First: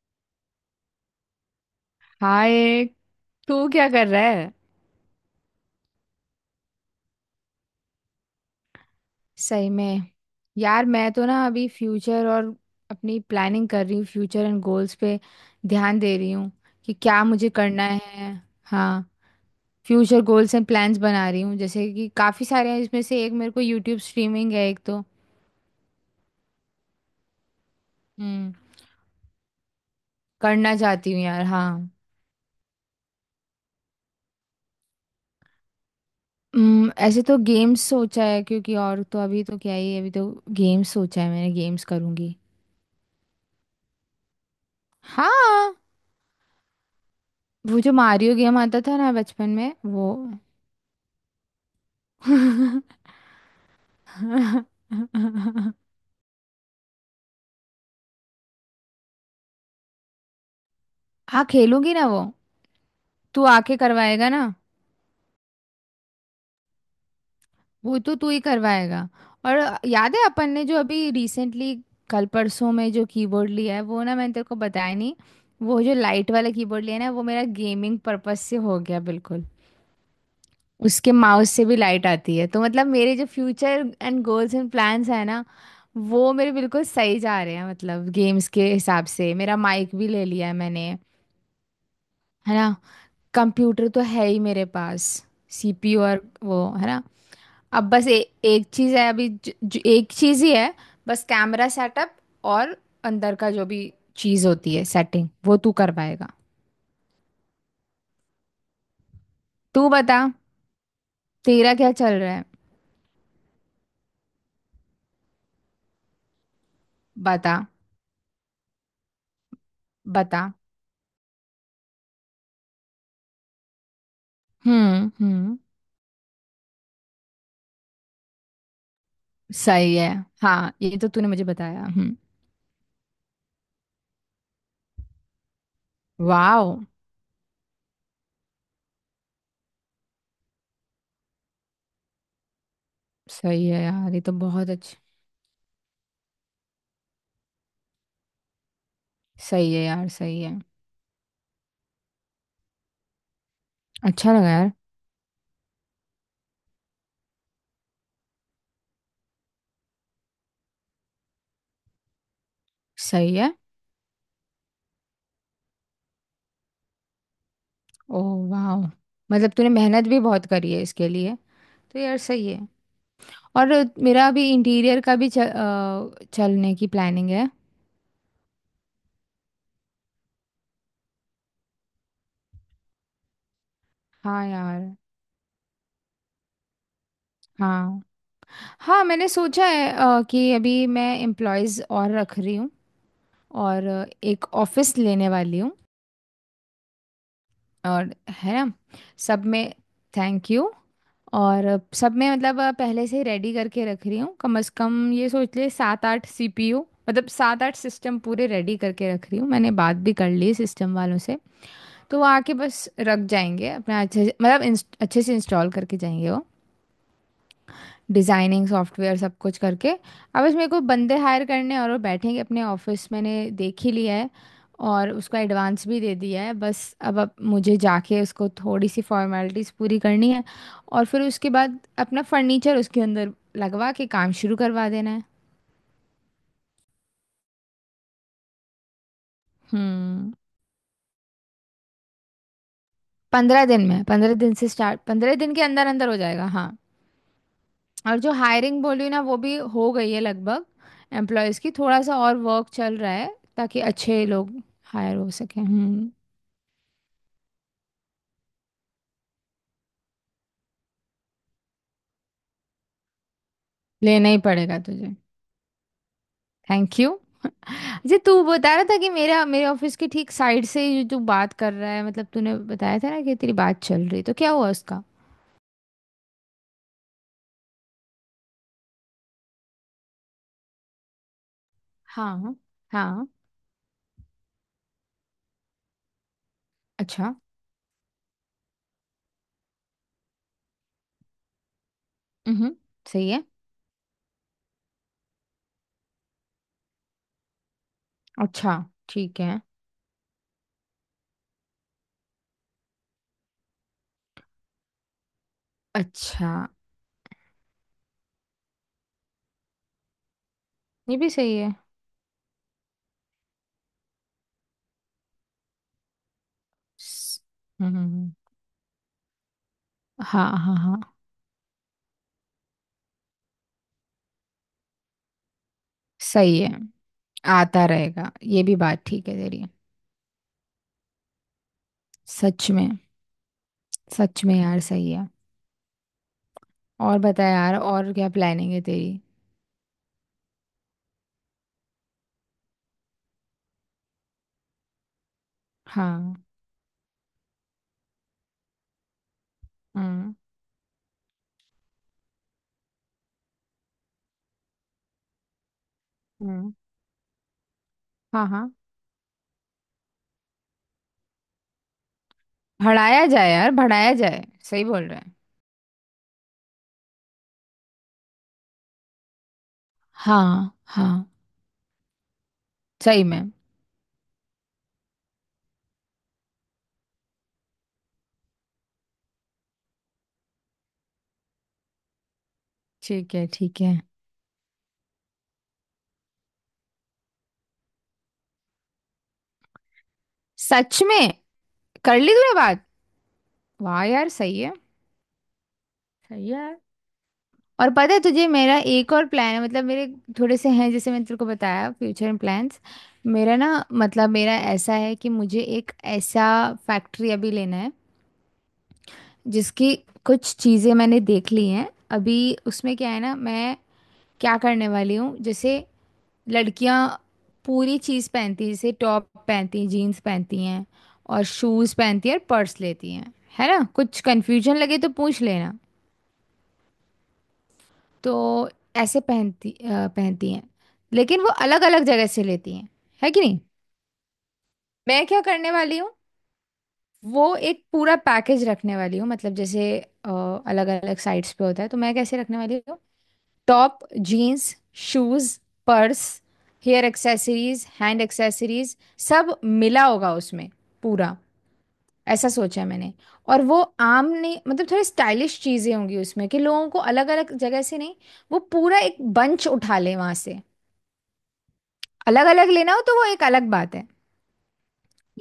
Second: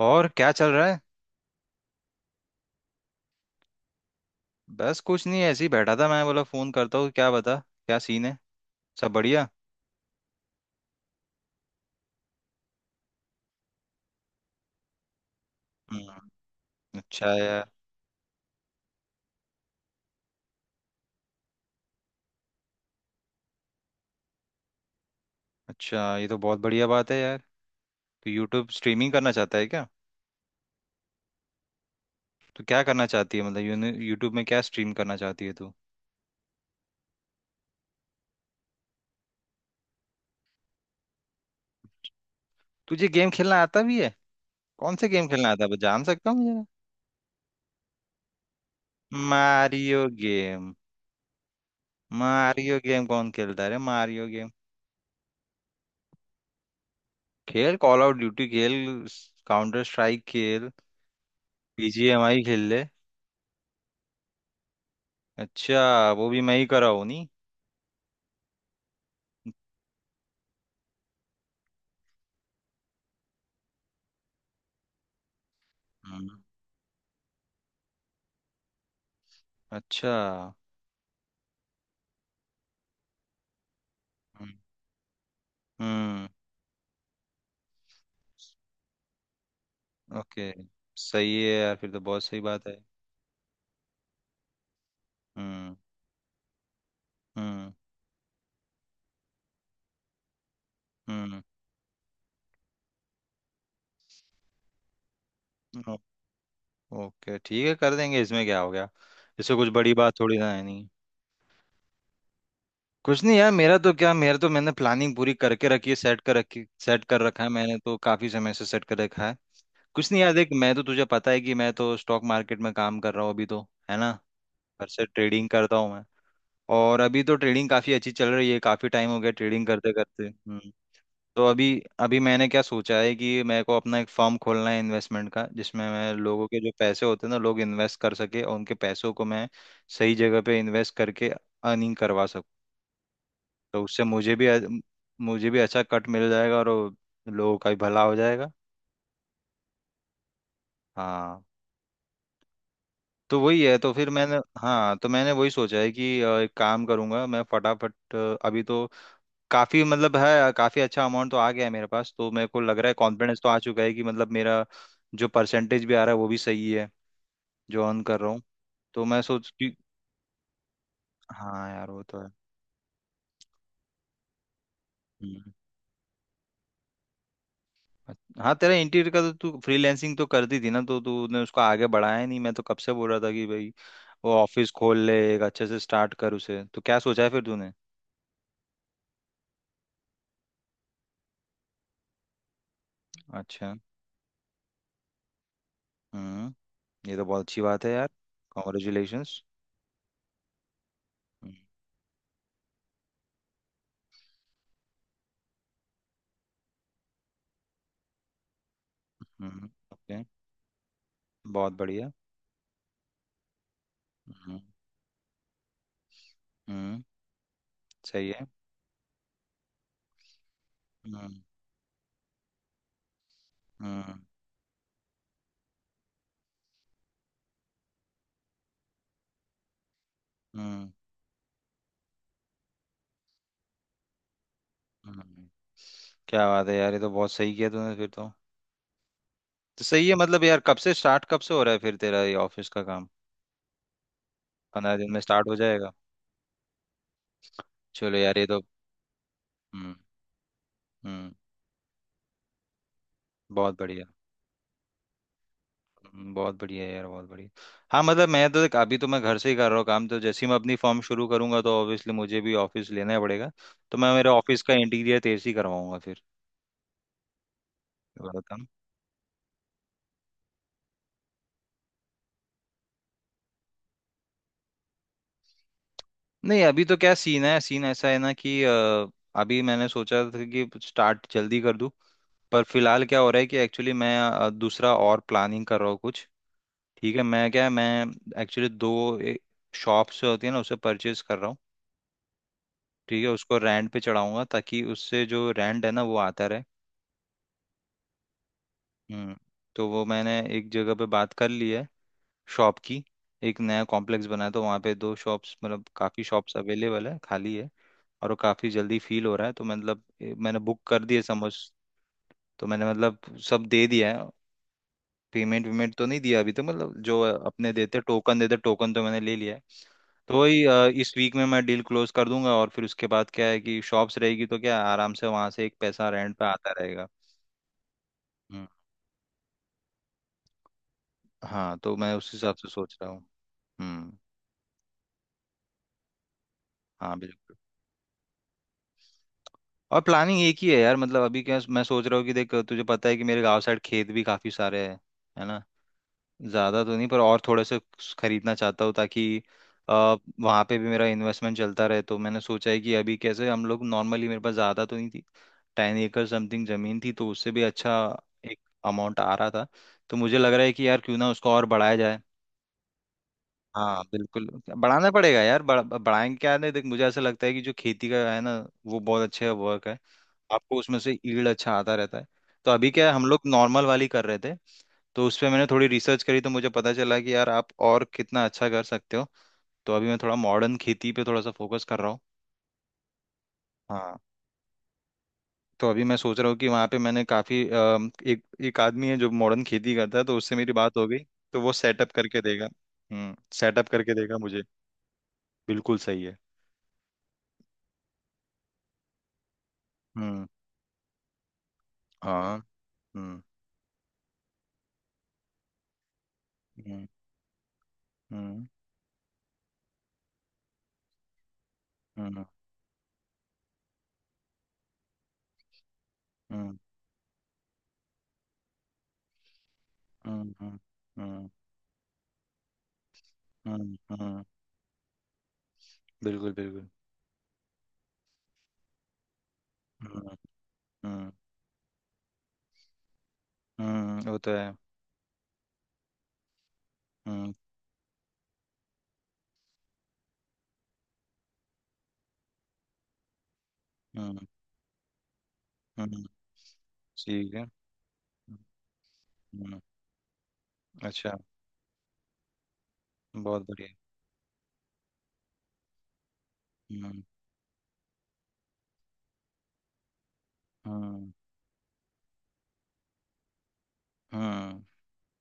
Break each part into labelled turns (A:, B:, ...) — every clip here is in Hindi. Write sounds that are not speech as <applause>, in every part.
A: और क्या चल रहा है।
B: हाय। तू क्या कर रहा है?
A: बस कुछ नहीं, ऐसे ही बैठा था, मैं बोला फोन करता हूँ। क्या बता, क्या सीन है, सब बढ़िया।
B: सही में? यार मैं तो ना अभी फ्यूचर और अपनी प्लानिंग कर रही हूँ, फ्यूचर एंड गोल्स पे ध्यान दे
A: हम्म।
B: रही हूँ कि क्या
A: अच्छा
B: मुझे
A: यार।
B: करना है। हाँ। फ्यूचर गोल्स एंड प्लान्स बना रही हूँ, जैसे कि काफ़ी सारे हैं। इसमें से एक मेरे को यूट्यूब स्ट्रीमिंग है, एक तो।
A: अच्छा, ये तो बहुत बढ़िया बात है यार। तो
B: हम्म।
A: यूट्यूब स्ट्रीमिंग करना चाहता है क्या।
B: करना चाहती हूँ यार, हाँ।
A: तो क्या करना चाहती है, मतलब यूट्यूब में क्या स्ट्रीम करना चाहती है तू।
B: ऐसे तो गेम्स सोचा है, क्योंकि और तो अभी तो क्या ही है, अभी तो गेम्स सोचा है मैंने, गेम्स करूँगी।
A: तुझे गेम खेलना आता भी है। कौन से गेम खेलना आता है
B: हाँ।
A: बस जान सकता हूँ जरा।
B: वो जो मारियो गेम आता था ना बचपन में,
A: मारियो
B: वो।
A: गेम। मारियो
B: <laughs>
A: गेम कौन खेलता है रे, मारियो गेम। खेल कॉल आउट ड्यूटी, खेल काउंटर स्ट्राइक, खेल
B: हाँ, खेलूंगी ना वो।
A: बीजीएमआई खेल ले।
B: तू आके करवाएगा ना?
A: अच्छा, वो भी मैं ही कर रहा हूँ।
B: वो तो तू ही करवाएगा। और याद है अपन ने जो अभी रिसेंटली, कल परसों में जो कीबोर्ड लिया है वो, ना मैंने तेरे को बताया नहीं। वो जो लाइट
A: हम्म।
B: वाला कीबोर्ड लिया है ना, वो मेरा गेमिंग पर्पस से हो गया बिल्कुल।
A: अच्छा।
B: उसके माउस से भी लाइट आती है, तो मतलब मेरे जो future and
A: hmm.
B: Goals and plans है ना,
A: हम्म।
B: वो मेरे बिल्कुल सही जा रहे हैं। मतलब गेम्स के हिसाब से मेरा माइक भी ले लिया
A: ओके।
B: है मैंने,
A: सही है यार, फिर तो बहुत सही
B: है
A: बात
B: ना।
A: है।
B: कंप्यूटर तो है ही मेरे पास,
A: हम्म।
B: सीपीयू और वो, है ना।
A: हम्म।
B: अब बस एक चीज़ है अभी, ज, ज, एक चीज़ ही है, बस
A: हम्म।
B: कैमरा सेटअप और अंदर का जो भी चीज़ होती है सेटिंग, वो तू कर
A: ओ-
B: पाएगा।
A: ओके, ठीक है, कर देंगे, इसमें क्या हो गया। इससे कुछ
B: तू
A: बड़ी बात
B: बता,
A: थोड़ी ना है नहीं।
B: तेरा क्या चल रहा है।
A: कुछ नहीं यार, मेरा तो मैंने प्लानिंग पूरी करके रखी है, सेट कर रखा है,
B: बता,
A: मैंने तो काफी समय से सेट कर रखा है। कुछ नहीं यार,
B: बता।
A: देख, मैं तो तुझे पता है कि मैं तो स्टॉक मार्केट में काम कर रहा हूँ अभी तो, है ना। घर से ट्रेडिंग
B: हम्म।
A: करता हूँ मैं। और अभी तो ट्रेडिंग काफी अच्छी चल रही है, काफी टाइम हो गया ट्रेडिंग करते
B: सही है,
A: करते।
B: हाँ ये तो तूने मुझे
A: तो अभी
B: बताया। हम्म।
A: अभी मैंने क्या सोचा है कि मेरे को अपना एक फर्म खोलना है इन्वेस्टमेंट का, जिसमें मैं लोगों के
B: वाओ।
A: जो पैसे होते हैं ना, लोग इन्वेस्ट कर सके और उनके पैसों को मैं सही जगह पे इन्वेस्ट करके अर्निंग करवा सकूं।
B: सही
A: तो
B: है
A: उससे
B: यार, ये तो
A: मुझे भी
B: बहुत अच्छा।
A: मुझे भी अच्छा कट मिल जाएगा, और वो लोगों का भी भला हो जाएगा।
B: सही है यार सही है।
A: हाँ। तो वही है तो फिर
B: अच्छा
A: मैंने
B: लगा यार।
A: हाँ, तो मैंने वही सोचा है कि एक काम करूंगा मैं फटाफट। अभी तो काफी, मतलब है, काफी अच्छा अमाउंट तो आ गया है मेरे पास, तो मेरे को लग रहा है
B: सही
A: कॉन्फिडेंस तो
B: है।
A: आ चुका है कि मतलब मेरा जो परसेंटेज भी आ रहा है वो भी सही है, जो अर्न
B: ओ।
A: कर रहा हूँ।
B: वाओ।
A: तो मैं सोच
B: मतलब तूने
A: कि,
B: मेहनत भी बहुत करी है इसके लिए।
A: हाँ यार
B: तो
A: वो
B: यार
A: तो है।
B: सही है। और मेरा अभी इंटीरियर का भी
A: हम्म।
B: चलने की प्लानिंग है।
A: हाँ, तेरा इंटीरियर का तो तू फ्रीलैंसिंग तो करती थी ना, तो तूने उसको आगे बढ़ाया नहीं, मैं तो कब से बोल रहा था कि भाई वो
B: हाँ
A: ऑफिस
B: यार।
A: खोल ले, एक अच्छे से स्टार्ट कर उसे। तो क्या सोचा है फिर तूने।
B: हाँ हाँ, मैंने सोचा है कि अभी मैं एम्प्लॉयज़ और रख रही हूँ।
A: अच्छा।
B: और एक ऑफिस लेने वाली हूँ।
A: हम्म। ये तो बहुत अच्छी बात है यार।
B: और है ना,
A: कॉन्ग्रेचुलेशंस।
B: सब में। Thank you. और सब में मतलब पहले से ही रेडी करके रख रही हूँ। कम से कम ये सोच ले, सात आठ सीपीयू, मतलब सात आठ सिस्टम पूरे रेडी करके रख रही हूँ।
A: हम्म।
B: मैंने बात भी
A: ओके।
B: कर ली सिस्टम वालों से।
A: बहुत बढ़िया।
B: तो वो आके बस रख जाएंगे अपना अच्छे से,
A: हम्म।
B: मतलब अच्छे से इंस्टॉल करके जाएंगे वो।
A: हम्म। सही है।
B: डिजाइनिंग सॉफ्टवेयर सब कुछ करके अब इसमें मेरे को बंदे
A: हम्म।
B: हायर करने हैं, और वो बैठेंगे अपने ऑफिस, मैंने देख ही लिया
A: हम्म।
B: है। और उसका एडवांस भी दे दिया है। बस अब मुझे जाके उसको थोड़ी सी फॉर्मेलिटीज पूरी करनी है।
A: हम्म।
B: और फिर उसके बाद अपना फर्नीचर उसके अंदर लगवा के काम शुरू करवा देना है।
A: हम्म। क्या बात है यार, ये तो बहुत सही किया तूने फिर तो। तो सही है,
B: हम्म।
A: मतलब यार, कब से स्टार्ट, कब से हो रहा है फिर तेरा ये ऑफिस का काम।
B: 15 दिन में, पंद्रह दिन से
A: पंद्रह
B: स्टार्ट,
A: दिन में
B: पंद्रह
A: स्टार्ट
B: दिन
A: हो
B: के अंदर
A: जाएगा।
B: अंदर हो जाएगा, हाँ।
A: चलो
B: और जो
A: यार, ये तो।
B: हायरिंग बोली ना वो भी हो
A: हम्म।
B: गई है लगभग।
A: हम्म।
B: एम्प्लॉयज की थोड़ा सा और वर्क चल रहा है,
A: बहुत
B: ताकि
A: बढ़िया।
B: अच्छे लोग हायर हो सके। हम्म।
A: बहुत बढ़िया यार, बहुत बढ़िया। हाँ, मतलब मैं तो देख, अभी तो मैं घर से ही कर रहा हूँ काम, तो जैसे ही मैं अपनी फर्म शुरू करूंगा तो ऑब्वियसली मुझे भी ऑफिस लेना ही पड़ेगा। तो मैं, मेरे
B: लेना ही
A: ऑफिस का
B: पड़ेगा तुझे।
A: इंटीरियर तेज ही करवाऊंगा फिर।
B: थैंक यू जी।
A: ये
B: तू
A: वाला काम।
B: बता रहा था कि मेरा, मेरे ऑफिस के ठीक साइड से ही जो तू बात कर रहा है, मतलब तूने बताया था ना कि तेरी बात चल रही, तो क्या हुआ उसका?
A: नहीं, अभी तो क्या सीन है, सीन ऐसा है ना कि अभी मैंने सोचा था कि स्टार्ट जल्दी कर दूं।
B: हाँ
A: पर फिलहाल क्या
B: हाँ।
A: हो रहा है कि एक्चुअली मैं दूसरा और प्लानिंग कर रहा हूँ कुछ। ठीक है,
B: अच्छा।
A: मैं क्या है, मैं एक्चुअली दो शॉप्स जो होती है ना, उसे परचेज कर रहा हूँ।
B: हम्म।
A: ठीक
B: सही
A: है,
B: है।
A: उसको रेंट पे चढ़ाऊंगा ताकि उससे जो रेंट है ना वो आता रहे।
B: अच्छा
A: हम्म।
B: ठीक है।
A: तो वो मैंने एक जगह पे बात कर ली है शॉप की। एक नया कॉम्प्लेक्स बना है, तो वहाँ पे दो शॉप्स, मतलब काफ़ी
B: अच्छा,
A: शॉप्स अवेलेबल है, खाली है। और वो काफ़ी जल्दी फील हो रहा है, तो मतलब मैंने बुक कर
B: ये
A: दिए,
B: भी
A: समझ।
B: सही है।
A: तो मैंने मतलब सब दे दिया है। पेमेंट वेमेंट तो नहीं दिया अभी, तो मतलब जो
B: स-
A: अपने
B: हम्म हम्म, हम्म।
A: देते टोकन तो मैंने ले लिया है। तो
B: हाँ
A: वही,
B: हाँ हाँ।
A: इस वीक में मैं डील क्लोज कर दूंगा, और फिर उसके बाद क्या है कि शॉप्स रहेगी, तो क्या है, आराम से वहां से एक पैसा रेंट पे
B: सही है।
A: आता रहेगा।
B: आता रहेगा, ये
A: हम्म।
B: भी बात ठीक है तेरी।
A: हाँ, तो मैं उस हिसाब से
B: सच में।
A: सोच रहा हूँ। हम्म।
B: सच में यार सही है।
A: हाँ
B: और बता
A: बिल्कुल।
B: यार, और क्या प्लानिंग है तेरी?
A: और प्लानिंग एक ही है यार, मतलब अभी क्या मैं सोच रहा हूँ कि देख, तुझे पता है कि मेरे गांव साइड खेत भी काफी सारे हैं, है ना।
B: हाँ।
A: ज़्यादा तो नहीं, पर और थोड़े से खरीदना चाहता हूँ ताकि आ,
B: हम्म
A: वहाँ पे भी मेरा इन्वेस्टमेंट चलता रहे। तो मैंने सोचा है कि अभी कैसे, हम लोग नॉर्मली, मेरे पास ज़्यादा तो नहीं थी, 10 एकड़ समथिंग
B: हम्म।
A: ज़मीन थी, तो उससे भी अच्छा
B: हाँ
A: एक
B: हाँ।
A: अमाउंट आ रहा था, तो मुझे लग रहा है कि यार क्यों ना उसको और बढ़ाया जाए।
B: बढ़ाया जाए यार
A: हाँ
B: बढ़ाया जाए,
A: बिल्कुल।
B: सही बोल
A: बढ़ाना
B: रहा है।
A: पड़ेगा यार। बढ़ाएंगे क्या, नहीं देख, मुझे ऐसा लगता है कि जो खेती का है ना, वो बहुत अच्छा वर्क है,
B: हाँ
A: आपको उसमें
B: हाँ।
A: से ईल्ड अच्छा आता रहता है। तो अभी क्या है,
B: सही
A: हम लोग
B: में।
A: नॉर्मल वाली कर रहे थे, तो उस पे मैंने थोड़ी रिसर्च करी, तो मुझे पता चला कि यार आप और कितना अच्छा कर सकते हो। तो अभी मैं थोड़ा मॉडर्न खेती पे थोड़ा सा फोकस कर रहा हूँ।
B: ठीक है ठीक है।
A: हाँ। तो अभी मैं सोच रहा हूँ कि वहाँ पे मैंने काफ़ी, एक एक आदमी है जो मॉडर्न खेती करता है, तो उससे मेरी बात
B: सच
A: हो गई।
B: में।
A: तो वो सेटअप
B: कर ली
A: करके
B: तूने
A: देगा।
B: बात।
A: सेटअप
B: वाह
A: करके
B: यार
A: देगा
B: सही
A: मुझे।
B: है।
A: बिल्कुल सही है।
B: सही है। और पता है तुझे, मेरा एक और प्लान है। मतलब मेरे
A: हम्म।
B: थोड़े से हैं, जैसे मैंने तेरे को बताया, फ्यूचर
A: हाँ।
B: प्लान्स।
A: हम्म।
B: मेरा ना, मतलब मेरा ऐसा है कि मुझे एक ऐसा
A: हम्म।
B: फैक्ट्री अभी लेना है,
A: हम्म।
B: जिसकी कुछ चीज़ें मैंने देख ली हैं अभी।
A: हम्म।
B: उसमें क्या है ना, मैं क्या करने वाली हूँ, जैसे
A: हम्म।
B: लड़कियाँ पूरी चीज़ पहनती हैं, जैसे टॉप पहनती हैं, जीन्स
A: हम्म।
B: पहनती
A: हम्म।
B: हैं और
A: हम्म।
B: शूज़ पहनती हैं और पर्स लेती हैं, है ना?
A: हम्म।
B: कुछ
A: हम्म।
B: कन्फ्यूजन लगे तो पूछ लेना।
A: बिल्कुल बिल्कुल।
B: तो ऐसे
A: हम्म।
B: पहनती हैं।
A: हम्म।
B: लेकिन वो अलग अलग जगह से लेती हैं, है कि नहीं।
A: वो तो है।
B: मैं क्या करने वाली हूँ,
A: हम्म।
B: वो एक पूरा पैकेज रखने वाली हूँ। मतलब जैसे अलग अलग साइट्स पे होता है, तो मैं कैसे रखने वाली हूँ: टॉप,
A: हम्म।
B: जीन्स, शूज,
A: हम्म।
B: पर्स, हेयर
A: ठीक है।
B: एक्सेसरीज, हैंड एक्सेसरीज, सब
A: हम्म।
B: मिला होगा उसमें पूरा।
A: अच्छा।
B: ऐसा सोचा है मैंने। और
A: बहुत
B: वो
A: बढ़िया।
B: आम नहीं, मतलब थोड़ी स्टाइलिश चीज़ें होंगी उसमें, कि लोगों को
A: हम्म।
B: अलग अलग जगह से नहीं, वो पूरा एक बंच उठा ले वहां से।
A: हम्म।
B: अलग अलग लेना हो तो वो एक अलग बात है,
A: हम्म।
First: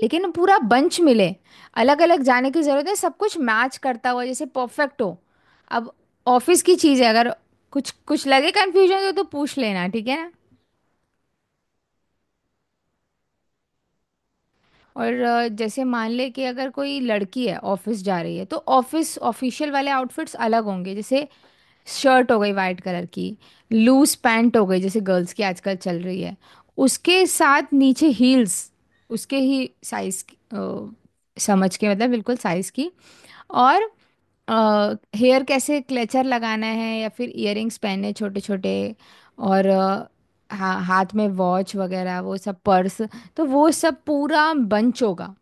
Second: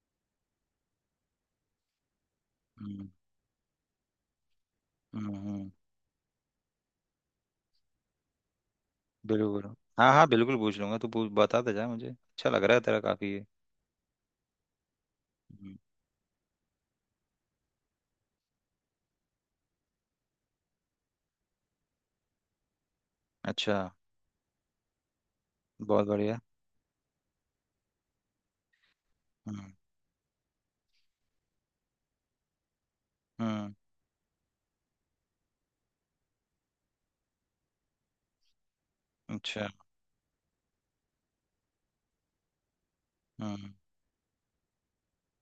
B: लेकिन पूरा बंच मिले, अलग अलग जाने की जरूरत है,
A: हम्म।
B: सब कुछ मैच करता हुआ जैसे परफेक्ट हो।
A: हम्म। हम्म।
B: अब ऑफिस की चीज़ है, अगर कुछ कुछ लगे कंफ्यूजन तो पूछ
A: बिल्कुल।
B: लेना, ठीक
A: हाँ
B: है
A: हाँ
B: ना?
A: बिल्कुल, पूछ लूंगा, तू पूछ बताता जा, मुझे अच्छा लग रहा है तेरा, काफी ये।
B: और
A: हम्म।
B: जैसे मान ले कि अगर कोई लड़की है ऑफिस जा रही है, तो ऑफिस ऑफिशियल वाले आउटफिट्स अलग होंगे, जैसे शर्ट हो गई वाइट कलर की,
A: अच्छा।
B: लूज पैंट हो गई जैसे गर्ल्स की आजकल चल
A: बहुत
B: रही है,
A: बढ़िया।
B: उसके साथ नीचे हील्स, उसके
A: हम्म।
B: ही साइज, समझ के मतलब बिल्कुल साइज की।
A: हम्म।
B: और हेयर कैसे क्लेचर लगाना है या फिर इयररिंग्स पहने छोटे छोटे। और
A: अच्छा।
B: हाथ में वॉच वगैरह वो सब, पर्स। तो वो
A: हम्म।
B: सब पूरा बंच होगा,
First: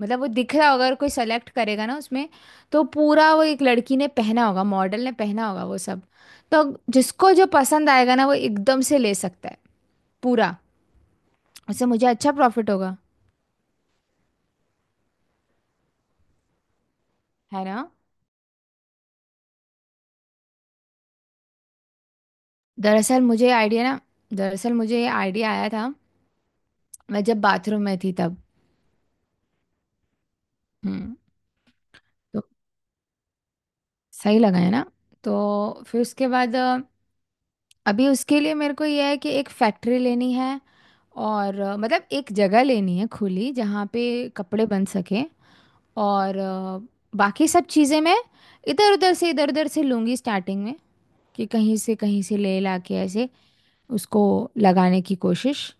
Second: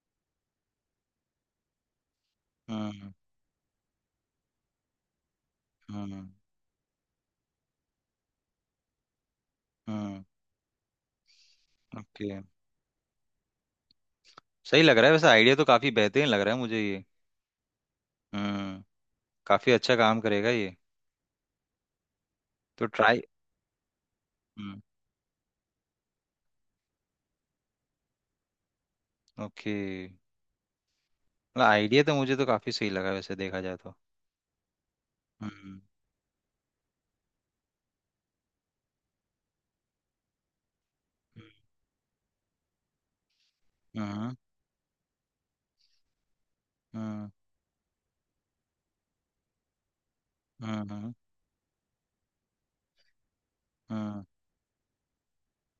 B: मतलब वो दिख रहा होगा अगर कोई सेलेक्ट करेगा ना उसमें। तो
A: हम्म।
B: पूरा वो एक लड़की ने पहना होगा, मॉडल ने पहना होगा वो सब।
A: हम्म।
B: तो जिसको जो पसंद आएगा ना, वो एकदम से ले सकता है
A: हम्म।
B: पूरा। उससे मुझे
A: ओके।
B: अच्छा प्रॉफिट होगा।
A: सही लग रहा है वैसे, आइडिया तो काफी बेहतरीन लग रहा है मुझे ये।
B: है ना?
A: हम्म। काफी अच्छा काम करेगा ये। तो ट्राई।
B: दरअसल मुझे आइडिया ना, दरअसल
A: हम्म।
B: मुझे ये आइडिया आया था, मैं जब बाथरूम में थी तब।
A: ओके।
B: हम्म।
A: मतलब आइडिया तो मुझे
B: तो
A: तो काफी सही लगा, वैसे देखा जाए तो।
B: सही लगा है ना?
A: हम्म।
B: तो फिर उसके बाद अभी उसके लिए मेरे को यह है कि एक फैक्ट्री लेनी है। और मतलब एक जगह लेनी है खुली, जहाँ पे
A: हम्म।
B: कपड़े बन सके। और
A: हम्म।
B: बाकी सब चीज़ें मैं इधर उधर से, इधर उधर से लूँगी स्टार्टिंग में,
A: हम्म।
B: कि कहीं से ले ला के, ऐसे उसको
A: हम्म।
B: लगाने की कोशिश।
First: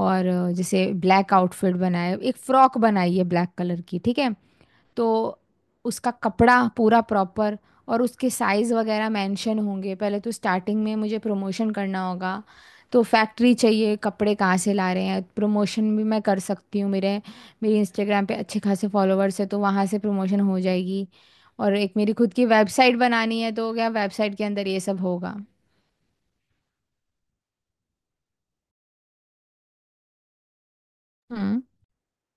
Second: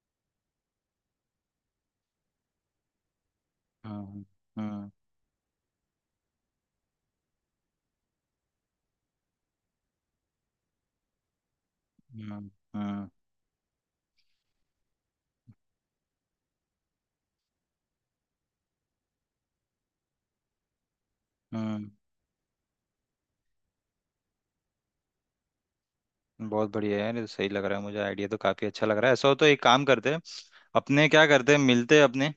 B: और जैसे ब्लैक आउटफिट बनाए, एक फ्रॉक बनाई है ब्लैक कलर की, ठीक
A: हम्म।
B: है।
A: हम्म।
B: तो उसका कपड़ा पूरा प्रॉपर, और उसके साइज़ वगैरह मेंशन होंगे। पहले तो स्टार्टिंग में मुझे प्रमोशन करना
A: हम्म।
B: होगा, तो
A: हम्म।
B: फैक्ट्री चाहिए, कपड़े कहाँ से ला रहे हैं, प्रमोशन भी मैं कर सकती हूँ। मेरे, मेरी इंस्टाग्राम पे अच्छे खासे फॉलोअर्स है, तो वहाँ से प्रमोशन हो जाएगी। और
A: हम्म।
B: एक मेरी खुद की वेबसाइट बनानी है, तो क्या वेबसाइट के अंदर ये सब होगा।
A: बहुत बढ़िया है यार, ये तो सही लग रहा है मुझे, आइडिया तो काफी अच्छा लग रहा है। ऐसा हो तो एक काम करते हैं अपने, क्या करते हैं,
B: हम्म।
A: मिलते हैं अपने।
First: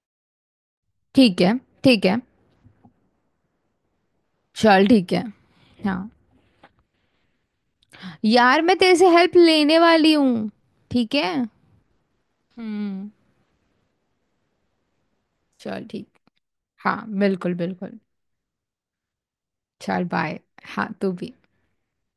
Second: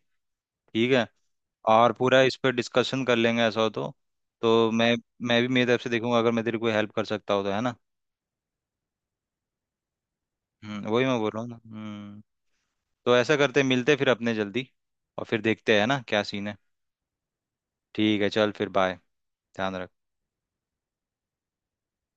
A: ठीक है।
B: ठीक है
A: और
B: ठीक है।
A: पूरा इस पर डिस्कशन कर लेंगे, ऐसा हो तो। तो
B: चल
A: मैं
B: ठीक है।
A: मैं भी मेरी तरफ से
B: हाँ
A: देखूंगा, अगर मैं तेरी कोई हेल्प कर सकता हो तो, है ना।
B: यार, मैं तेरे से हेल्प लेने वाली हूँ।
A: वही
B: ठीक
A: मैं बोल
B: है।
A: रहा हूँ ना। हम्म।
B: हम्म।
A: तो ऐसा करते हैं, मिलते हैं फिर अपने जल्दी, और फिर देखते हैं, है
B: चल
A: ना
B: ठीक।
A: क्या सीन है।
B: हाँ बिल्कुल बिल्कुल।
A: ठीक है, चल फिर बाय। ध्यान रख।
B: चल बाय। हाँ तू भी।